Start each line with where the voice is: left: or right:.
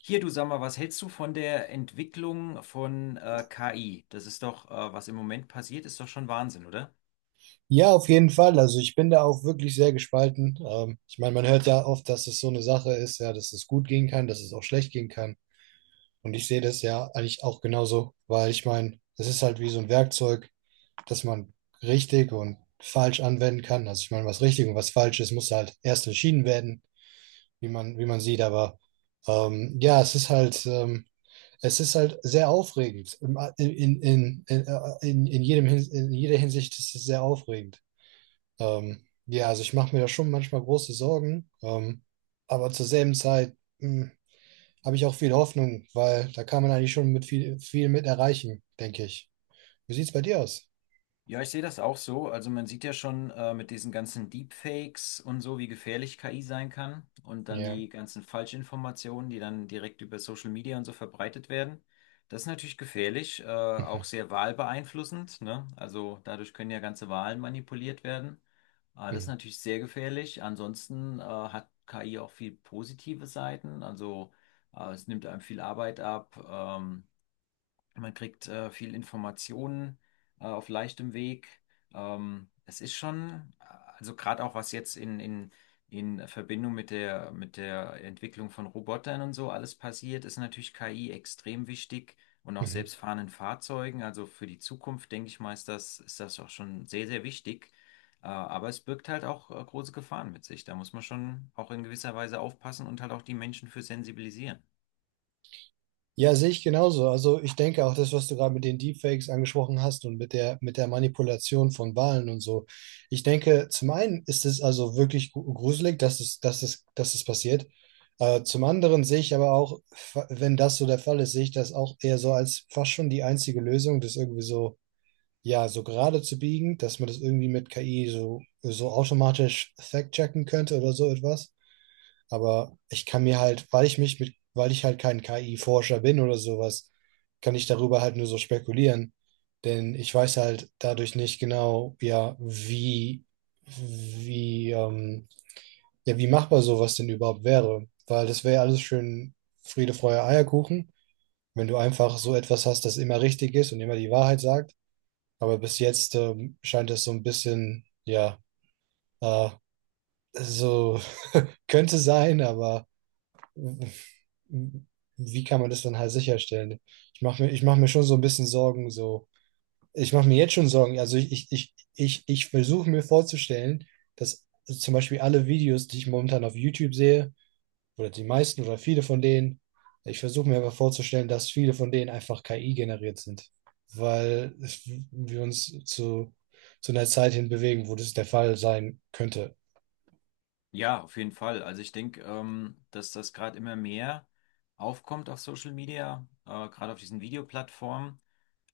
left: Hier, du sag mal, was hältst du von der Entwicklung von KI? Das ist doch, was im Moment passiert, ist doch schon Wahnsinn, oder?
right: Ja, auf jeden Fall. Also ich bin da auch wirklich sehr gespalten. Ich meine, man hört ja oft, dass es so eine Sache ist, ja, dass es gut gehen kann, dass es auch schlecht gehen kann. Und ich sehe das ja eigentlich auch genauso, weil ich meine, es ist halt wie so ein Werkzeug, das man richtig und falsch anwenden kann. Also ich meine, was richtig und was falsch ist, muss halt erst entschieden werden, wie man sieht. Aber ja, es ist halt, es ist halt sehr aufregend. Im- in jedem, Hin- in jeder Hinsicht ist es sehr aufregend. Ja, also ich mache mir da schon manchmal große Sorgen, aber zur selben Zeit mh, habe ich auch viel Hoffnung, weil da kann man eigentlich schon mit viel mit erreichen, denke ich. Wie sieht es bei dir aus?
left: Ja, ich sehe das auch so. Also man sieht ja schon mit diesen ganzen Deepfakes und so, wie gefährlich KI sein kann, und dann
right: Ja.
left: die ganzen Falschinformationen, die dann direkt über Social Media und so verbreitet werden. Das ist natürlich gefährlich, auch
right: Mhm.
left: sehr wahlbeeinflussend, ne? Also dadurch können ja ganze Wahlen manipuliert werden. Das ist
right: Mhm.
left: natürlich sehr gefährlich. Ansonsten hat KI auch viel positive Seiten. Also es nimmt einem viel Arbeit ab. Man kriegt viel Informationen auf leichtem Weg. Es ist schon, also gerade auch was jetzt in Verbindung mit der Entwicklung von Robotern und so alles passiert, ist natürlich KI extrem wichtig, und auch
right: Mhm.
left: selbstfahrenden Fahrzeugen. Also für die Zukunft, denke ich mal, ist das auch schon sehr, sehr wichtig. Aber es birgt halt auch große Gefahren mit sich. Da muss man schon auch in gewisser Weise aufpassen und halt auch die Menschen für sensibilisieren.
right: Ja, sehe ich genauso. Also ich denke auch das, was du gerade mit den Deepfakes angesprochen hast und mit der Manipulation von Wahlen und so. Ich denke, zum einen ist es also wirklich gruselig, dass es passiert. Zum anderen sehe ich aber auch, wenn das so der Fall ist, sehe ich das auch eher so als fast schon die einzige Lösung, das irgendwie so, ja, so gerade zu biegen, dass man das irgendwie mit KI so, so automatisch fact-checken könnte oder so etwas. Aber ich kann mir halt, weil ich mich mit, weil ich halt kein KI-Forscher bin oder sowas, kann ich darüber halt nur so spekulieren. Denn ich weiß halt dadurch nicht genau, ja, wie, ja, wie machbar sowas denn überhaupt wäre. Weil das wäre alles schön Friede, Freude, Eierkuchen, wenn du einfach so etwas hast, das immer richtig ist und immer die Wahrheit sagt. Aber bis jetzt, scheint das so ein bisschen, ja, äh, so könnte sein, aber wie kann man das dann halt sicherstellen? Ich mach mir schon so ein bisschen Sorgen, so. Ich mache mir jetzt schon Sorgen. Also ich versuche mir vorzustellen, dass zum Beispiel alle Videos, die ich momentan auf YouTube sehe, oder die meisten oder viele von denen, ich versuche mir einfach vorzustellen, dass viele von denen einfach KI generiert sind. Weil wir uns zu einer Zeit hin bewegen, wo das der Fall sein könnte.
left: Ja, auf jeden Fall. Also ich denke, dass das gerade immer mehr aufkommt auf Social Media, gerade auf diesen Videoplattformen,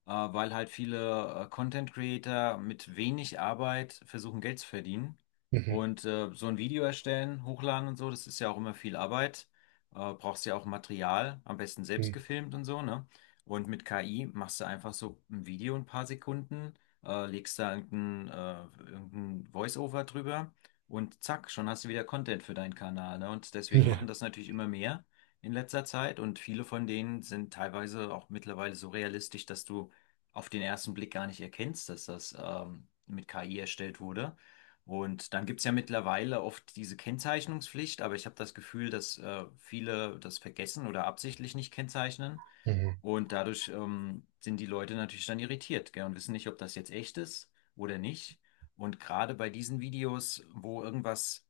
left: weil halt viele Content Creator mit wenig Arbeit versuchen, Geld zu verdienen.
right: Mhm.
left: Und so ein Video erstellen, hochladen und so, das ist ja auch immer viel Arbeit. Brauchst ja auch Material, am besten selbst
right: Mhm.
left: gefilmt und so, ne? Und mit KI machst du einfach so ein Video in ein paar Sekunden, legst da irgendein Voice-Over drüber, und zack, schon hast du wieder Content für deinen Kanal, ne? Und deswegen machen
right: Ja.
left: das natürlich immer mehr in letzter Zeit, und viele von denen sind teilweise auch mittlerweile so realistisch, dass du auf den ersten Blick gar nicht erkennst, dass das mit KI erstellt wurde. Und dann gibt's ja mittlerweile oft diese Kennzeichnungspflicht, aber ich habe das Gefühl, dass viele das vergessen oder absichtlich nicht kennzeichnen.
right: Mhm.
left: Und dadurch sind die Leute natürlich dann irritiert, gell, und wissen nicht, ob das jetzt echt ist oder nicht. Und gerade bei diesen Videos, wo irgendwas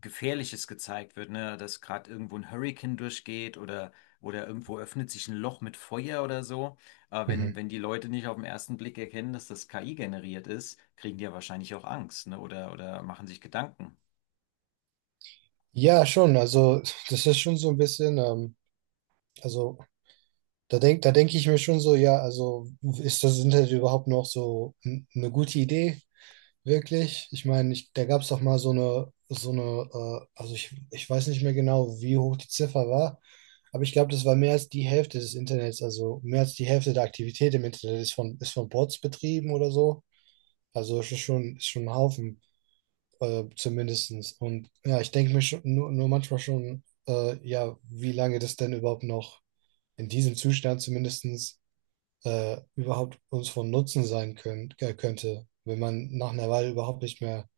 left: Gefährliches gezeigt wird, ne? Dass gerade irgendwo ein Hurricane durchgeht, oder irgendwo öffnet sich ein Loch mit Feuer oder so. Aber wenn,
right: Mhm.
left: wenn die Leute nicht auf den ersten Blick erkennen, dass das KI generiert ist, kriegen die ja wahrscheinlich auch Angst, ne? Oder machen sich Gedanken.
right: Ja, schon. Also das ist schon so ein bisschen. Also da denke ich mir schon so, ja, also ist das Internet überhaupt noch so eine gute Idee, wirklich? Ich meine, ich, da gab es doch mal so eine, also ich weiß nicht mehr genau, wie hoch die Ziffer war, aber ich glaube, das war mehr als die Hälfte des Internets, also mehr als die Hälfte der Aktivität im Internet ist von Bots betrieben oder so. Also es ist schon ein Haufen, zumindestens. Und ja, ich denke mir schon, nur manchmal schon, ja, wie lange das denn überhaupt noch in diesem Zustand zumindestens überhaupt uns von Nutzen sein können, könnte, wenn man nach einer Weile überhaupt nicht mehr,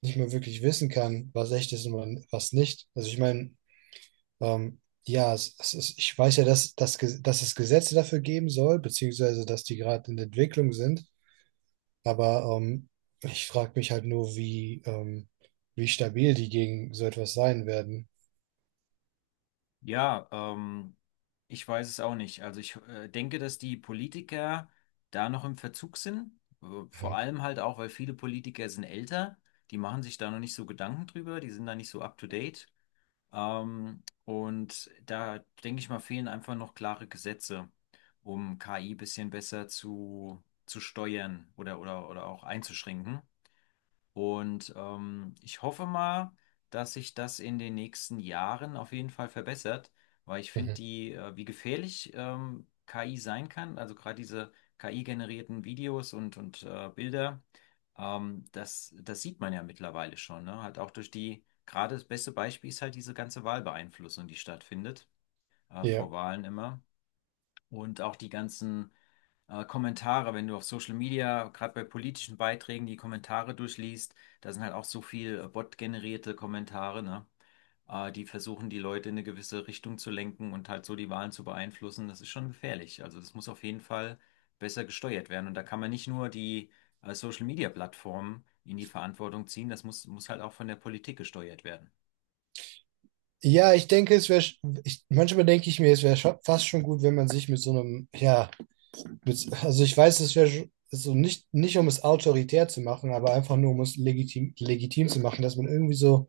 right: nicht mehr wirklich wissen kann, was echt ist und was nicht. Also ich meine, ja, es ist, ich weiß ja, dass es Gesetze dafür geben soll, beziehungsweise dass die gerade in der Entwicklung sind, aber ich frage mich halt nur, wie stabil die gegen so etwas sein werden.
left: Ja, ich weiß es auch nicht. Also ich denke, dass die Politiker da noch im Verzug sind. Äh, Vor
right: Mhm.
left: allem halt auch, weil viele Politiker sind älter. Die machen sich da noch nicht so Gedanken drüber, die sind da nicht so up to date. Und da denke ich mal, fehlen einfach noch klare Gesetze, um KI bisschen besser zu steuern, oder auch einzuschränken. Und ich hoffe mal, dass sich das in den nächsten Jahren auf jeden Fall verbessert, weil ich finde,
right: Mhm.
left: die, wie gefährlich KI sein kann, also gerade diese KI-generierten Videos, und Bilder, das, das sieht man ja mittlerweile schon, ne? Halt auch durch die, gerade das beste Beispiel ist halt diese ganze Wahlbeeinflussung, die stattfindet, vor
right: Ja.
left: Wahlen immer. Und auch die ganzen Kommentare, wenn du auf Social Media, gerade bei politischen Beiträgen, die Kommentare durchliest, da sind halt auch so viel Bot-generierte Kommentare, ne? Die versuchen, die Leute in eine gewisse Richtung zu lenken und halt so die Wahlen zu beeinflussen. Das ist schon gefährlich. Also das muss auf jeden Fall besser gesteuert werden. Und da kann man nicht nur die Social Media Plattformen in die Verantwortung ziehen, das muss, muss halt auch von der Politik gesteuert werden.
right: Ja, ich denke, es wäre, manchmal denke ich mir, es wäre fast schon gut, wenn man sich mit so einem, ja, mit, also ich weiß, es wäre so nicht um es autoritär zu machen, aber einfach nur um es legitim zu machen, dass man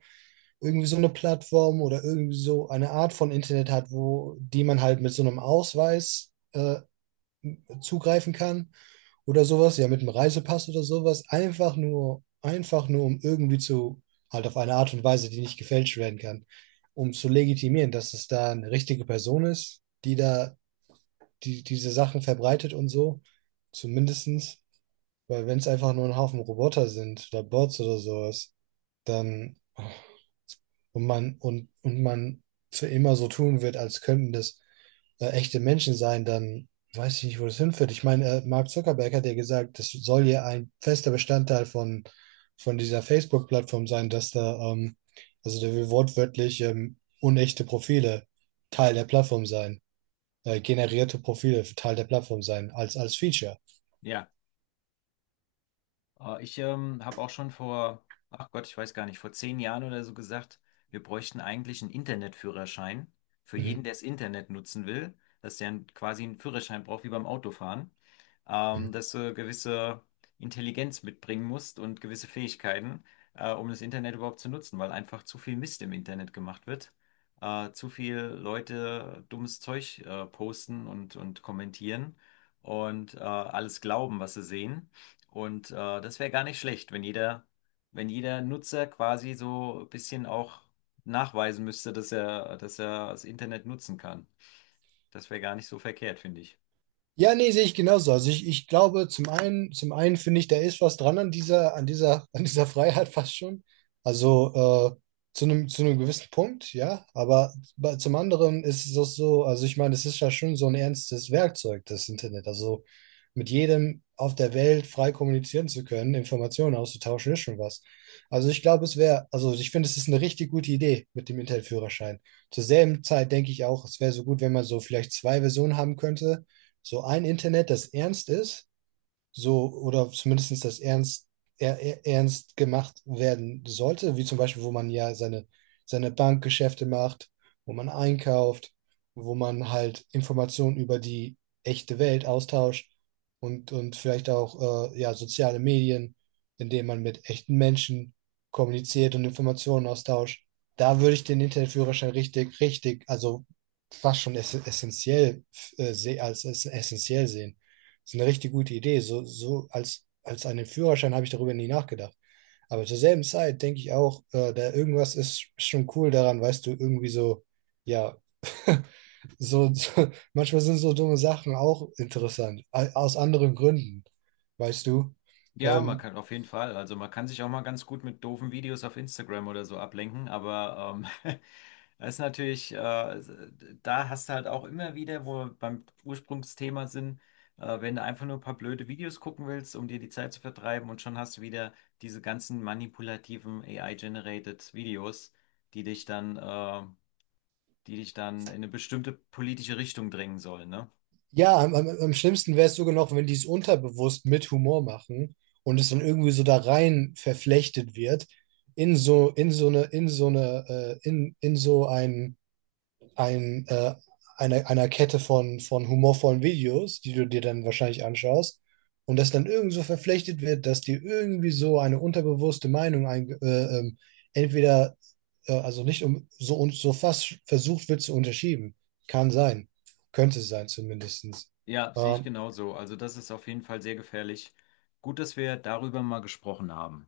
right: irgendwie so eine Plattform oder irgendwie so eine Art von Internet hat, wo, die man halt mit so einem Ausweis, zugreifen kann oder sowas, ja, mit einem Reisepass oder sowas, einfach nur, um irgendwie zu, halt auf eine Art und Weise, die nicht gefälscht werden kann, um zu legitimieren, dass es da eine richtige Person ist, die da die, diese Sachen verbreitet und so, zumindestens, weil wenn es einfach nur ein Haufen Roboter sind oder Bots oder sowas, dann und man für immer so tun wird, als könnten das echte Menschen sein, dann weiß ich nicht, wo das hinführt. Ich meine, Mark Zuckerberg hat ja gesagt, das soll ja ein fester Bestandteil von dieser Facebook-Plattform sein, dass da, also der will wortwörtlich unechte Profile Teil der Plattform sein, generierte Profile Teil der Plattform sein, als, als Feature.
left: Ja. Ich habe auch schon vor, ach Gott, ich weiß gar nicht, vor 10 Jahren oder so gesagt, wir bräuchten eigentlich einen Internetführerschein für jeden,
right: Mhm.
left: der das Internet nutzen will, dass der quasi einen Führerschein braucht wie beim Autofahren,
right: Mhm.
left: dass du gewisse Intelligenz mitbringen musst und gewisse Fähigkeiten, um das Internet überhaupt zu nutzen, weil einfach zu viel Mist im Internet gemacht wird, zu viel Leute dummes Zeug posten und kommentieren und alles glauben, was sie sehen. Und das wäre gar nicht schlecht, wenn jeder, wenn jeder Nutzer quasi so ein bisschen auch nachweisen müsste, dass er das Internet nutzen kann. Das wäre gar nicht so verkehrt, finde ich.
right: Ja, nee, sehe ich genauso. Also ich glaube, zum einen finde ich, da ist was dran an dieser, an dieser Freiheit fast schon. Also äh, zu einem gewissen Punkt, ja. Aber zum anderen ist es auch so, also ich meine, es ist ja schon so ein ernstes Werkzeug, das Internet. Also mit jedem auf der Welt frei kommunizieren zu können, Informationen auszutauschen, ist schon was. Also ich glaube, es wäre, also ich finde, es ist eine richtig gute Idee mit dem Internetführerschein. Zur selben Zeit denke ich auch, es wäre so gut, wenn man so vielleicht zwei Versionen haben könnte so ein Internet, das ernst ist, so oder zumindest das ernst, ernst gemacht werden sollte, wie zum Beispiel, wo man ja seine, seine Bankgeschäfte macht, wo man einkauft, wo man halt Informationen über die echte Welt austauscht und vielleicht auch ja, soziale Medien, indem man mit echten Menschen kommuniziert und Informationen austauscht. Da würde ich den Internetführerschein richtig, also fast schon essentiell als essentiell sehen. Das ist eine richtig gute Idee. So, so als, als einen Führerschein habe ich darüber nie nachgedacht. Aber zur selben Zeit denke ich auch, da irgendwas ist schon cool daran, weißt du, irgendwie so, ja, so, so manchmal sind so dumme Sachen auch interessant, aus anderen Gründen, weißt du.
left: Ja, man
right: Ähm,
left: kann auf jeden Fall. Also man kann sich auch mal ganz gut mit doofen Videos auf Instagram oder so ablenken, aber das ist natürlich, da hast du halt auch immer wieder, wo wir beim Ursprungsthema sind, wenn du einfach nur ein paar blöde Videos gucken willst, um dir die Zeit zu vertreiben, und schon hast du wieder diese ganzen manipulativen AI-generated Videos, die dich dann, die dich dann in eine bestimmte politische Richtung drängen sollen, ne?
right: ja, am schlimmsten wäre es sogar noch, wenn die es unterbewusst mit Humor machen und es dann irgendwie so da rein verflechtet wird in so eine, in so ein ein, äh, einer Kette von humorvollen Videos, die du dir dann wahrscheinlich anschaust, und das dann irgend so verflechtet wird, dass dir irgendwie so eine unterbewusste Meinung entweder, also nicht um so und so fast versucht wird zu unterschieben. Kann sein. Könnte sein zumindest.
left: Ja, sehe ich genauso. Also das ist auf jeden Fall sehr gefährlich. Gut, dass wir darüber mal gesprochen haben.